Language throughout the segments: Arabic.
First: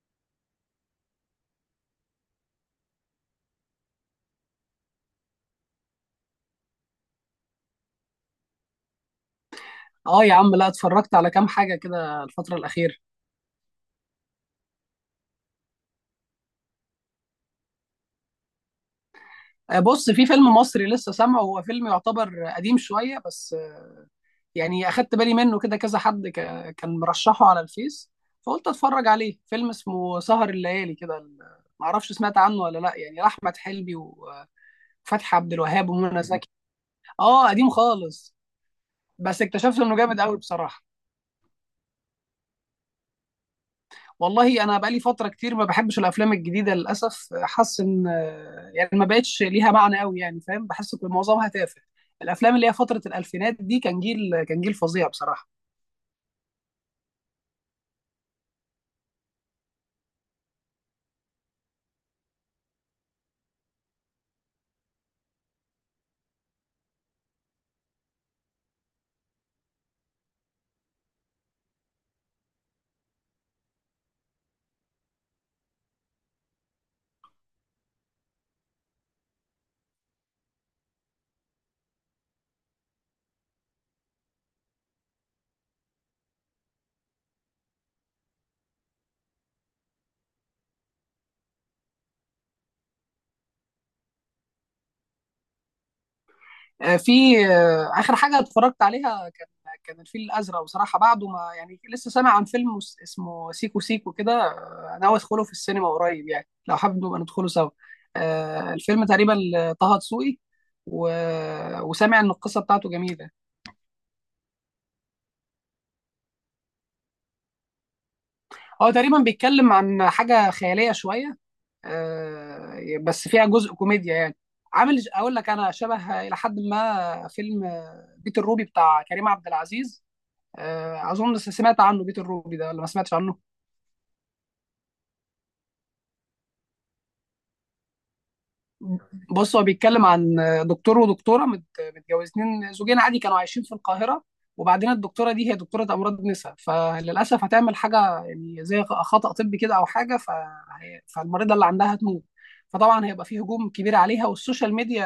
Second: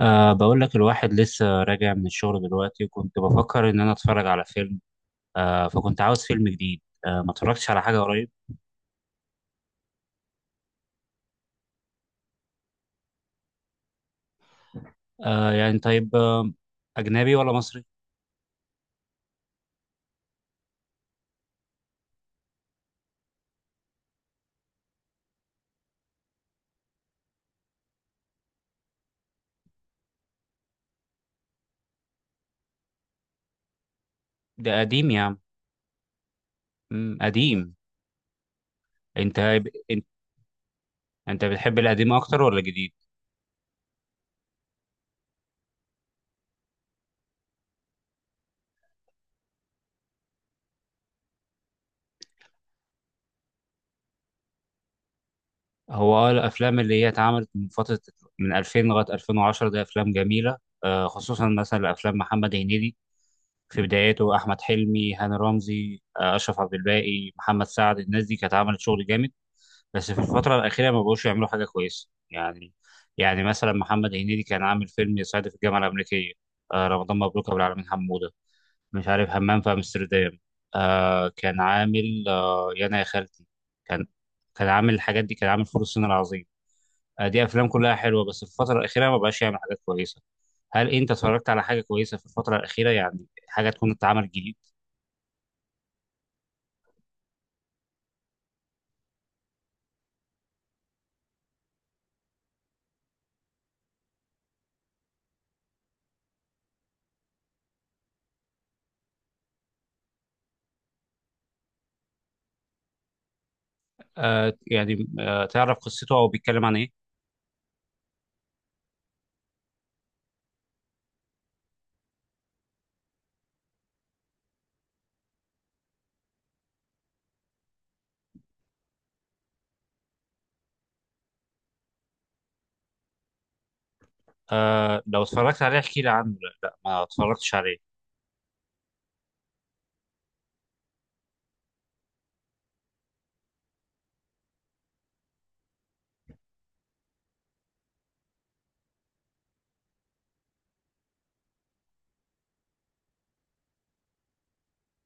بقول لك الواحد لسه راجع من الشغل دلوقتي، وكنت بفكر إن أنا أتفرج على فيلم. فكنت عاوز فيلم جديد. ما اتفرجتش على حاجة قريب. اه يا عم، لا اتفرجت على كام حاجة كده الفترة الأخيرة. يعني طيب. أجنبي ولا مصري؟ بص، في فيلم مصري لسه سامعه، هو فيلم يعتبر قديم شوية بس، يعني أخدت بالي منه كده كذا حد، كان مرشحه على الفيس، فقلت أتفرج عليه. فيلم اسمه سهر الليالي كده. معرفش سمعت عنه ولا لا، يعني لأحمد حلمي وفتحي ده قديم يا عم. عبد الوهاب ومنى زكي. مم، اه، قديم قديم. خالص، أنت بس اكتشفت إنه أنت جامد قوي بصراحة. أنت بتحب القديم أكتر ولا الجديد؟ والله انا بقالي فتره كتير ما بحبش الافلام الجديده للاسف. حاسس ان يعني ما بقتش ليها معنى قوي، يعني فاهم، بحس ان معظمها تافه. الافلام اللي هي فتره الالفينات دي كان جيل فظيع بصراحه. هو الأفلام اللي هي اتعملت من فترة، من 2000 لغاية 2010، ده أفلام جميلة. خصوصا مثلا أفلام محمد هنيدي في بدايته، أحمد حلمي، هاني رمزي، أشرف عبد الباقي، محمد سعد، الناس دي كانت عملت شغل جامد، بس في الفترة الأخيرة ما بقوش يعملوا حاجة كويسة يعني. يعني مثلا محمد هنيدي كان عامل فيلم يصعد في الجامعة الأمريكية، رمضان مبروك أبو العالمين حمودة، مش عارف، همام في أمستردام، كان عامل يانا يا خالتي، كان عامل الحاجات دي، كان عامل فول الصين العظيم. دي أفلام كلها حلوة، بس في الفترة الأخيرة ما بقاش يعمل حاجات كويسة. هل أنت اتفرجت على حاجة كويسة في الفترة الأخيرة؟ يعني حاجة تكون اتعملت جديد. في، اخر حاجه اتفرجت عليها كان الفيل الازرق بصراحه. بعده ما يعني لسه سامع عن فيلم اسمه سيكو سيكو كده. ناوي ادخله في السينما قريب، يعني لو حابب نبقى ندخله سوا. الفيلم تقريبا طه دسوقي و... وسامع ان القصه بتاعته جميله. تعرف قصته أو بيتكلم عن إيه؟ هو تقريبا بيتكلم عن حاجة خيالية شوية، بس فيها جزء كوميديا يعني. عامل اقول لك، انا شبه الى حد ما فيلم بيت الروبي بتاع كريم عبد العزيز. اظن سمعت عنه، بيت الروبي ده، ولا ما سمعتش عنه؟ لو اتفرجت عليه احكي لي عنه. لا لا، ما اتفرجتش عليه. بص، هو بيتكلم عن دكتور ودكتوره متجوزين زوجين عادي، كانوا عايشين في القاهره. وبعدين الدكتوره دي هي دكتوره امراض نساء، فللاسف هتعمل حاجه يعني زي خطا طبي كده او حاجه، فالمريضه اللي عندها هتموت. فطبعا هيبقى فيه هجوم كبير عليها، والسوشيال ميديا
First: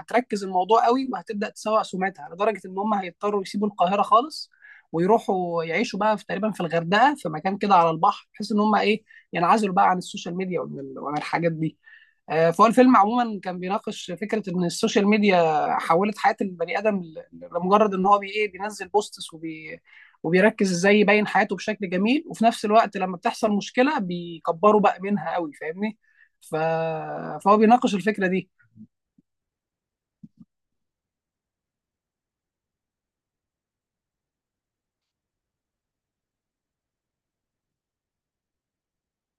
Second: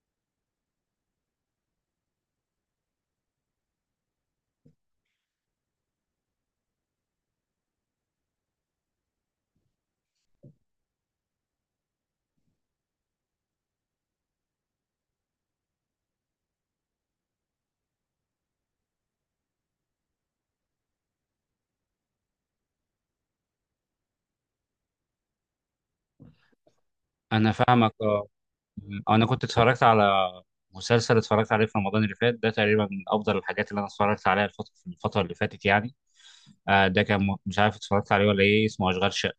هتركز الموضوع قوي، وهتبدا تسوق سمعتها، لدرجه ان هم هيضطروا يسيبوا القاهره خالص ويروحوا يعيشوا بقى في، تقريبا، في الغردقه، في مكان كده على البحر، بحيث ان هم ايه، ينعزلوا بقى عن السوشيال ميديا وعن الحاجات دي. فهو الفيلم عموما كان بيناقش فكره ان السوشيال ميديا حولت حياه البني ادم لمجرد ان هو بي ايه بينزل بوستس وبيركز ازاي يبين حياته بشكل جميل. وفي نفس الوقت لما بتحصل مشكله بيكبروا بقى منها قوي، فاهمني. ف... انا فهو فاهمك بيناقش الفكره اه. دي. انا كنت اتفرجت على مسلسل، اتفرجت عليه في رمضان اللي فات، ده تقريبا من افضل الحاجات اللي انا اتفرجت عليها الفتره في الفتره اللي فاتت يعني. ده كان مش عارف اتفرجت عليه ولا ايه، اسمه اشغال شقه.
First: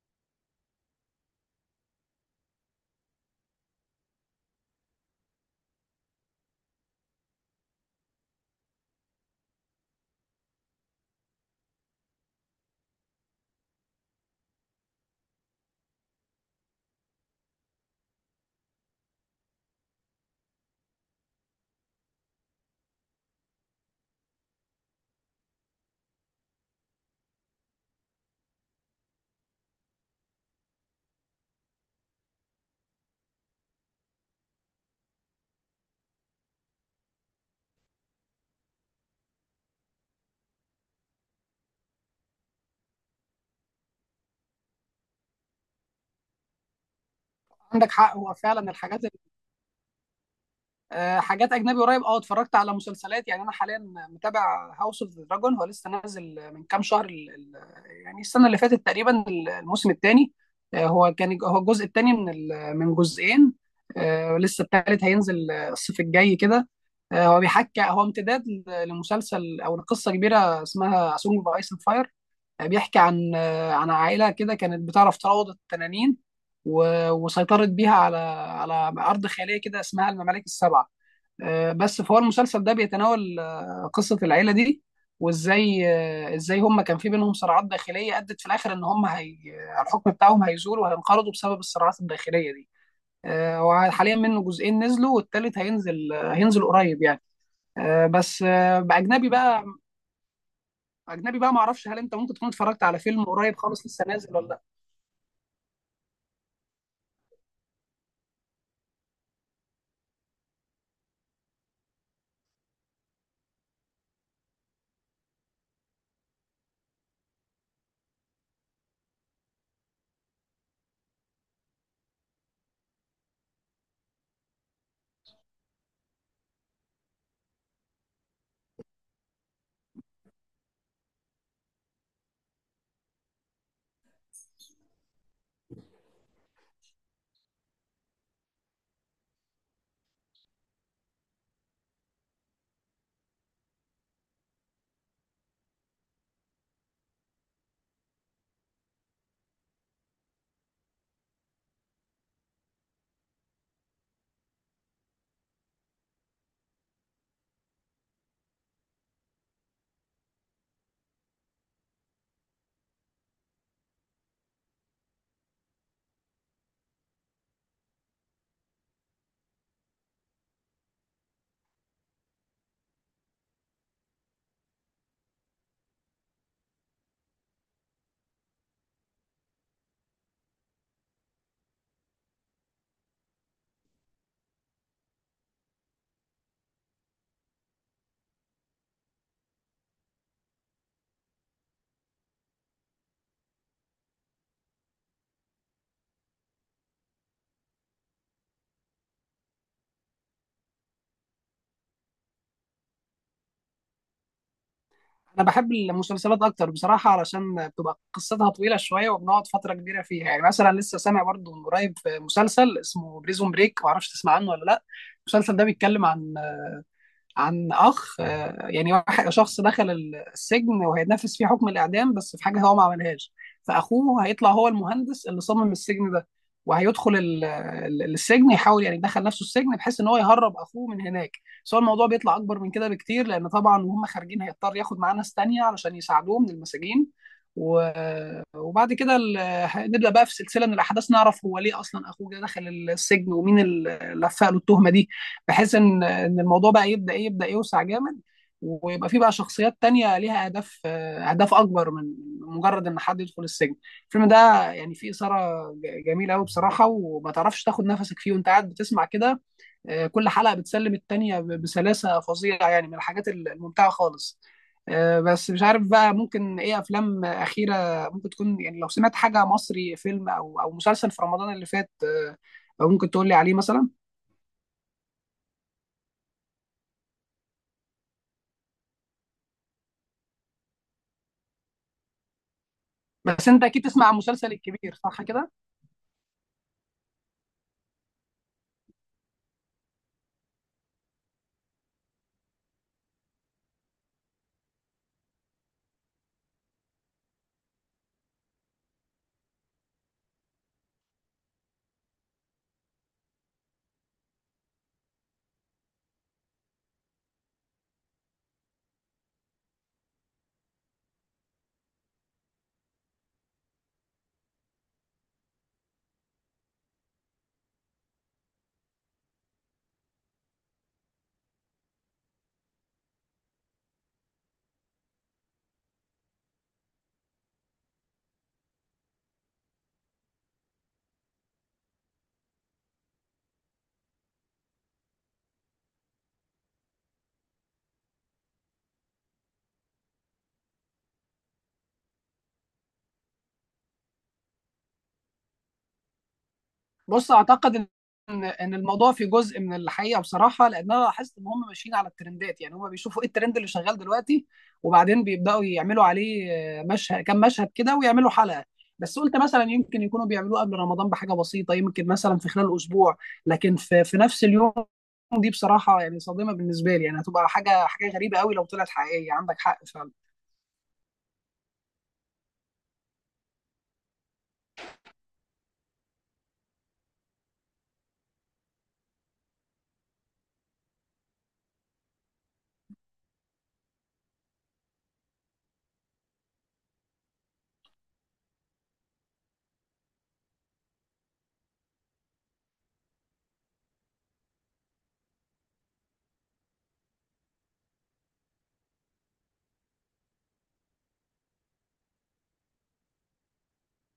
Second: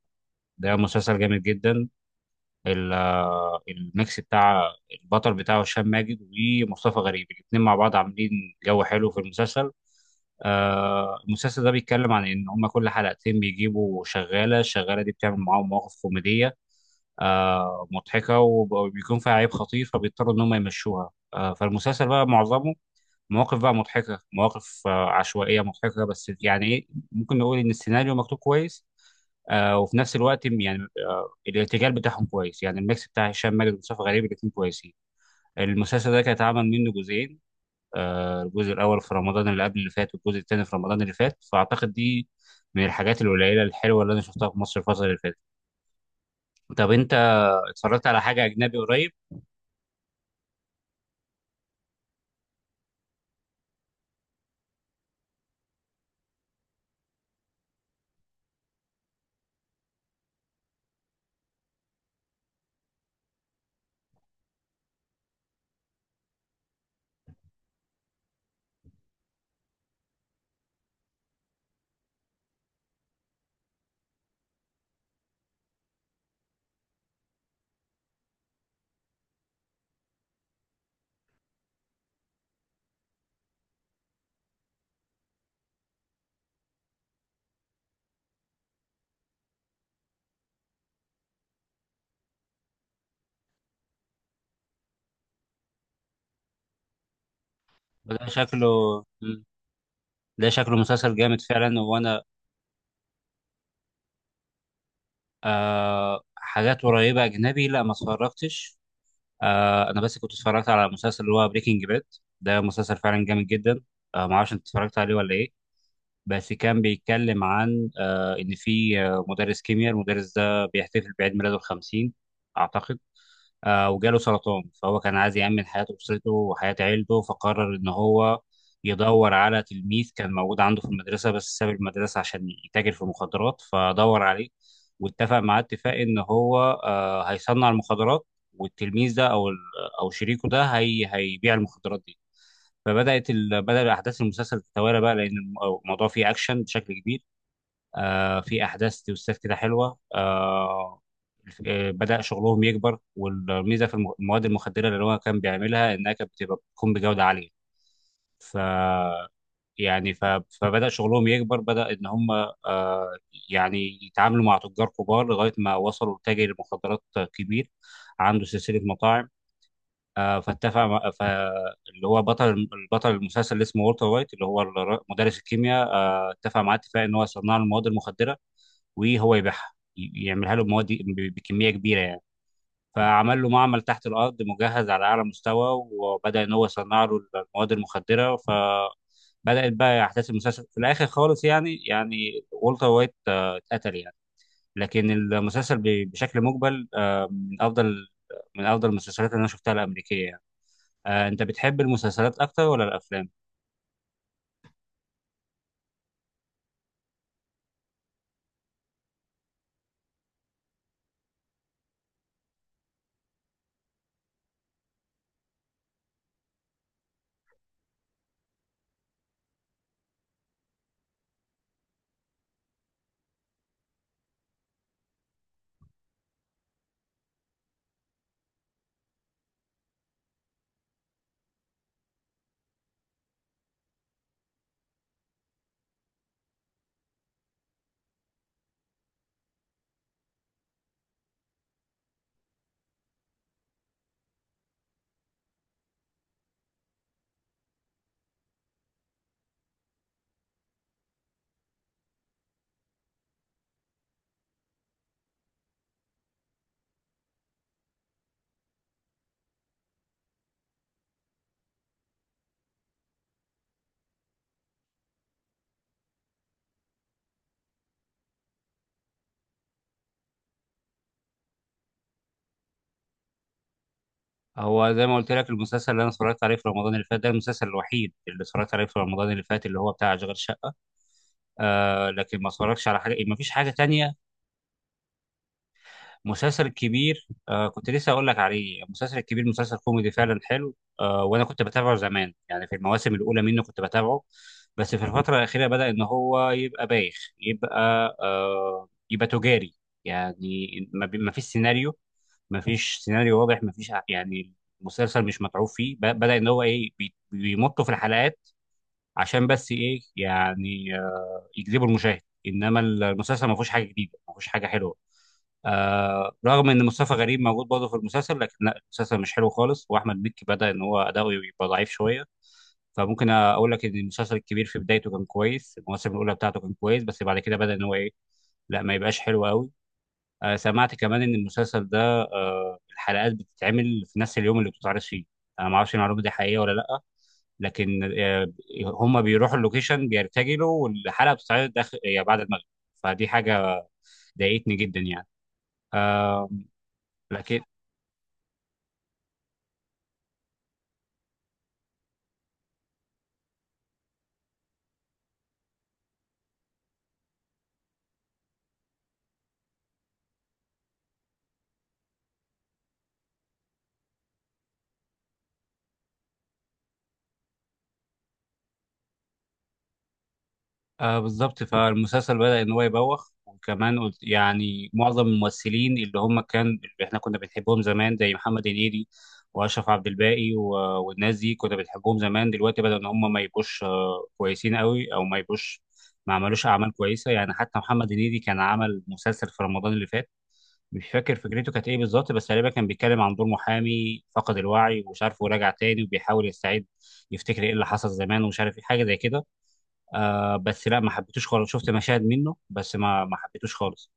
ده مسلسل جامد جدا. الميكس بتاع البطل بتاعه هشام ماجد ومصطفى غريب، الاتنين مع بعض عاملين جو حلو في المسلسل. المسلسل ده بيتكلم عن ان هم كل حلقتين بيجيبوا شغاله، الشغاله دي بتعمل معاهم مواقف كوميديه مضحكه، وبيكون فيها عيب خطير فبيضطروا ان هم يمشوها. فالمسلسل بقى معظمه مواقف بقى مضحكة، مواقف عشوائية مضحكة، بس يعني ايه، ممكن نقول ان السيناريو مكتوب كويس. وفي نفس الوقت يعني الارتجال بتاعهم كويس، يعني الميكس بتاع هشام ماجد ومصطفى غريب الاثنين كويسين. المسلسل ده كان اتعمل منه جزئين، الجزء الاول في رمضان اللي قبل اللي فات، والجزء الثاني في رمضان اللي فات، فاعتقد دي من الحاجات القليلة الحلوة اللي انا شفتها في مصر الفترة اللي فاتت. طب انت عندك اتفرجت حق، على هو حاجة فعلا اجنبي الحاجات، قريب؟ حاجات اجنبي قريب، اه، اتفرجت على مسلسلات. يعني انا حاليا متابع هاوس اوف ذا دراجون. هو لسه نازل من كام شهر، يعني السنه اللي فاتت تقريبا، الموسم الثاني. هو الجزء الثاني من جزئين. لسه الثالث هينزل الصيف الجاي كده. هو بيحكي، هو امتداد لمسلسل او لقصه كبيره اسمها سونج اوف ايس اند فاير. بيحكي عن عائله كده كانت بتعرف تروض التنانين وسيطرت بيها على ارض خياليه كده اسمها الممالك السبعه. بس فهو المسلسل ده بيتناول قصة العيلة دي، وازاي آه، ازاي هم كان في بينهم صراعات داخلية ادت في الاخر ان هم، هي، الحكم بتاعهم هيزول وهينقرضوا بسبب الصراعات الداخلية دي. هو حاليا منه جزئين نزلوا والتالت هينزل قريب يعني. آه، ده بس شكله، آه، باجنبي بقى. ده شكله مسلسل اجنبي جامد بقى، ما فعلا، اعرفش، هل انت وانا ممكن تكون اتفرجت على فيلم قريب خالص لسه نازل ولا لا؟ حاجات قريبة أجنبي لا ما اتفرجتش. أنا بس كنت اتفرجت على مسلسل اللي هو بريكنج باد. ده مسلسل فعلا جامد جدا. ما أعرفش أنت اتفرجت عليه ولا إيه. بس كان بيتكلم عن إن في مدرس كيمياء، المدرس ده بيحتفل بعيد ميلاده الخمسين أعتقد. وجاله سرطان، فهو كان عايز يأمن حياة أسرته وحياة عيلته، فقرر إن هو يدور على تلميذ كان موجود عنده في المدرسة بس ساب المدرسة عشان يتاجر في المخدرات، فدور عليه واتفق معاه اتفاق إن هو هيصنع المخدرات، والتلميذ ده أو شريكه ده هي هيبيع المخدرات دي. بدأ أحداث المسلسل تتوالى بقى، لأن الموضوع فيه أكشن بشكل كبير. في احداث توستات كده حلوه. بدأ شغلهم يكبر، والميزه في المواد المخدره اللي هو كان بيعملها انها كانت بتبقى بتكون بجوده عاليه. ف يعني ف... فبدأ شغلهم يكبر، بدأ ان هم آه يعني يتعاملوا مع تجار كبار لغايه ما وصلوا لتاجر مخدرات كبير عنده سلسله مطاعم. آه فاتفق مع... ف... اللي هو بطل المسلسل اللي اسمه والتر وايت، اللي هو مدرس الكيمياء، اتفق معاه اتفاق ان هو يصنع له المواد المخدره وهو يبيعها، يعملها له بمواد بكميه كبيره يعني. فعمل له معمل تحت الارض مجهز على اعلى مستوى، وبدا ان هو يصنع له المواد المخدره. فبدات بقى احداث المسلسل في الاخر خالص يعني، يعني والتر وايت اتقتل يعني. لكن المسلسل بشكل مجمل من افضل المسلسلات اللي انا شفتها الامريكيه يعني. انت بتحب المسلسلات اكتر ولا الافلام؟ انا بحب المسلسلات اكتر بصراحه علشان بتبقى قصتها طويله شويه وبنقعد فتره كبيره فيها. يعني مثلا لسه سامع برضو من قريب مسلسل اسمه بريزون بريك. معرفش تسمع عنه ولا لا. المسلسل ده بيتكلم عن أخ، يعني شخص دخل السجن وهيتنفذ فيه حكم الإعدام، بس في حاجة هو ما عملهاش. فأخوه هيطلع، هو المهندس اللي صمم السجن ده، وهيدخل السجن، يحاول يعني يدخل نفسه السجن بحيث ان هو يهرب اخوه من هناك. بس هو الموضوع بيطلع اكبر من كده بكتير، لان طبعا وهم خارجين هيضطر ياخد معاه ناس تانية علشان يساعدوه من المساجين. و... وبعد كده نبدا بقى في سلسله من الاحداث، نعرف هو ليه اصلا اخوه جه دخل السجن ومين اللي لفق له التهمه دي، بحيث ان الموضوع بقى يبدا يوسع جامد، ويبقى في بقى شخصيات تانية ليها اهداف اكبر من مجرد ان حد يدخل السجن. الفيلم ده يعني فيه اثاره جميله قوي بصراحه، وما تعرفش تاخد نفسك فيه وانت قاعد بتسمع كده. كل حلقه بتسلم التانية بسلاسه فظيعه، يعني من الحاجات الممتعه خالص. بس مش عارف بقى، ممكن ايه افلام اخيره ممكن تكون، يعني لو سمعت حاجه مصري فيلم او مسلسل في رمضان اللي فات، ممكن تقول لي عليه مثلا. هو زي ما قلت لك، المسلسل اللي انا اتفرجت عليه في رمضان اللي فات ده المسلسل الوحيد اللي اتفرجت عليه في رمضان اللي فات، اللي هو بتاع اشغال شقه. لكن ما اتفرجش على حاجه، ما بس فيش انت حاجه اكيد تسمع تانية. عن مسلسل الكبير، صح كده؟ مسلسل كبير، كنت لسه اقول لك عليه. مسلسل كبير، مسلسل كوميدي فعلا حلو. وانا كنت بتابعه زمان يعني، في المواسم الاولى منه كنت بتابعه. بس في الفتره الاخيره بدا ان هو يبقى بايخ، يبقى يبقى تجاري يعني. ما فيش سيناريو، ما فيش سيناريو واضح، ما فيش يعني المسلسل مش متعوب فيه، بدا ان هو ايه، بيمطوا في الحلقات عشان بس ايه يعني يجذبوا المشاهد. انما المسلسل ما فيهوش حاجه جديده، ما فيهوش حاجه حلوه. رغم ان مصطفى غريب موجود برضه في المسلسل، لكن لا، المسلسل مش حلو خالص، واحمد مكي بدا ان هو اداؤه يبقى ضعيف شويه. فممكن اقول لك ان المسلسل الكبير في بدايته كان كويس، المواسم الاولى بتاعته كان كويس، بس بعد كده بدا ان هو ايه، لا ما يبقاش حلو قوي. سمعت كمان ان المسلسل ده الحلقات بتتعمل في نفس اليوم اللي بتتعرض فيه. انا ما اعرفش المعلومه دي حقيقيه ولا لا، لكن هم بيروحوا اللوكيشن بيرتجلوا والحلقه بتتعرض داخل يعني بعد المغرب. فدي حاجه ضايقتني جدا يعني. آه بص، لكن اعتقد ان الموضوع في جزء من الحقيقه بصراحه، لان انا لاحظت ان هم ماشيين على الترندات. يعني هم بيشوفوا ايه الترند اللي شغال دلوقتي وبعدين بيبداوا يعملوا عليه مشهد، كام مشهد كده، ويعملوا حلقه. بس قلت مثلا يمكن يكونوا بيعملوه قبل رمضان بحاجه بسيطه، يمكن مثلا في خلال اسبوع. لكن في نفس اليوم، دي بصراحه يعني صادمه بالنسبه لي. يعني هتبقى حاجه غريبه قوي لو طلعت حقيقيه. عندك حق فعلا. آه بالظبط، فالمسلسل بدأ ان هو يبوخ. وكمان قلت يعني معظم الممثلين اللي هم كان اللي احنا كنا بنحبهم زمان، زي محمد هنيدي واشرف عبد الباقي والناس دي كنا بنحبهم زمان، دلوقتي بدأ ان هم ما يبقوش كويسين قوي، او ما يبقوش، ما عملوش اعمال كويسه يعني. حتى محمد هنيدي كان عمل مسلسل في رمضان اللي فات، مش فاكر فكرته كانت ايه بالظبط، بس غالبا كان بيتكلم عن دور محامي فقد الوعي ومش عارف وراجع تاني وبيحاول يستعيد يفتكر ايه اللي حصل زمان، ومش عارف ايه حاجه زي كده. بس لا ما حبيتوش خالص، شفت مشاهد منه بس ما حبيتوش خالص.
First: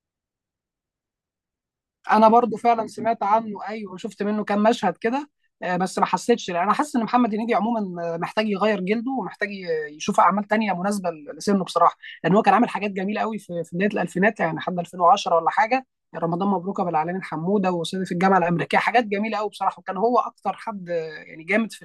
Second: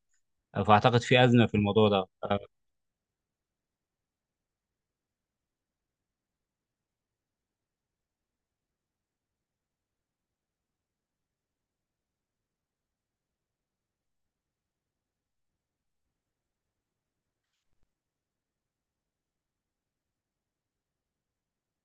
فاعتقد في ازمه في الموضوع ده. انا برضو فعلا سمعت عنه، ايوه، شفت منه كام مشهد كده. بس ما حسيتش، لأ، انا حاسس ان محمد هنيدي عموما محتاج يغير جلده ومحتاج يشوف اعمال تانية مناسبه لسنه بصراحه. لان هو كان عامل حاجات جميله قوي في بدايه الالفينات، يعني لحد 2010 ولا حاجه. يعني رمضان مبروك ابو العلمين حموده وصعيدي في الجامعه الامريكيه، حاجات جميله قوي بصراحه. وكان هو اكتر حد، يعني جامد في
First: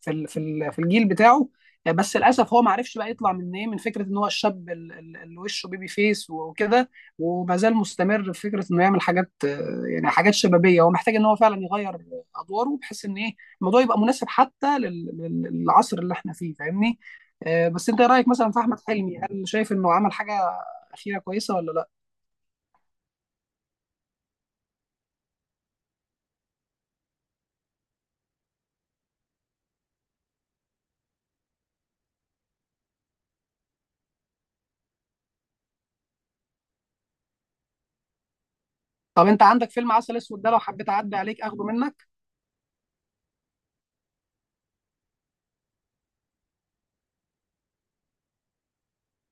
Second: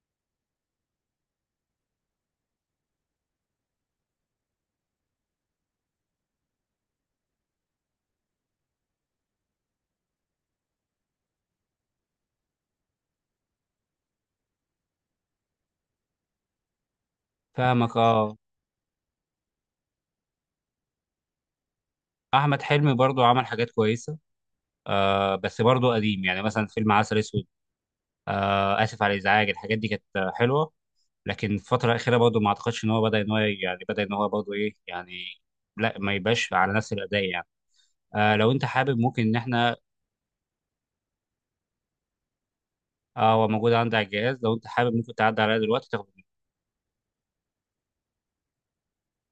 في ال- في ال- في الجيل بتاعه. بس للاسف هو ما عرفش بقى يطلع من ايه، من فكره ان هو الشاب اللي وشه بيبي فيس وكده. وما زال مستمر في فكره انه يعمل حاجات، يعني حاجات شبابيه. هو محتاج ان هو فعلا يغير ادواره بحيث ان ايه، الموضوع يبقى مناسب حتى للعصر اللي احنا فيه، فاهمني. بس فاهمك انت إيه رايك اه. مثلا في احمد حلمي؟ هل شايف انه عمل حاجه اخيره كويسه ولا لا؟ احمد حلمي برضو عمل حاجات كويسه، بس برضو قديم يعني، مثلا فيلم عسل اسود، اسف على الازعاج. الحاجات دي كانت حلوه، لكن الفتره الاخيره برضو ما اعتقدش ان هو بدا ان هو يعني بدا ان هو برضو ايه يعني، لا ما يبقاش على نفس الاداء يعني. لو انت حابب ممكن طب ان انت عندك احنا فيلم عسل اسود ده؟ لو حبيت اعدي عليك اخده منك. هو موجود عندي على الجهاز، لو انت حابب ممكن تعدي عليا دلوقتي تاخد.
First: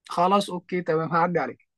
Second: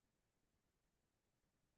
خلاص، اوكي، تمام، هعدي عليك.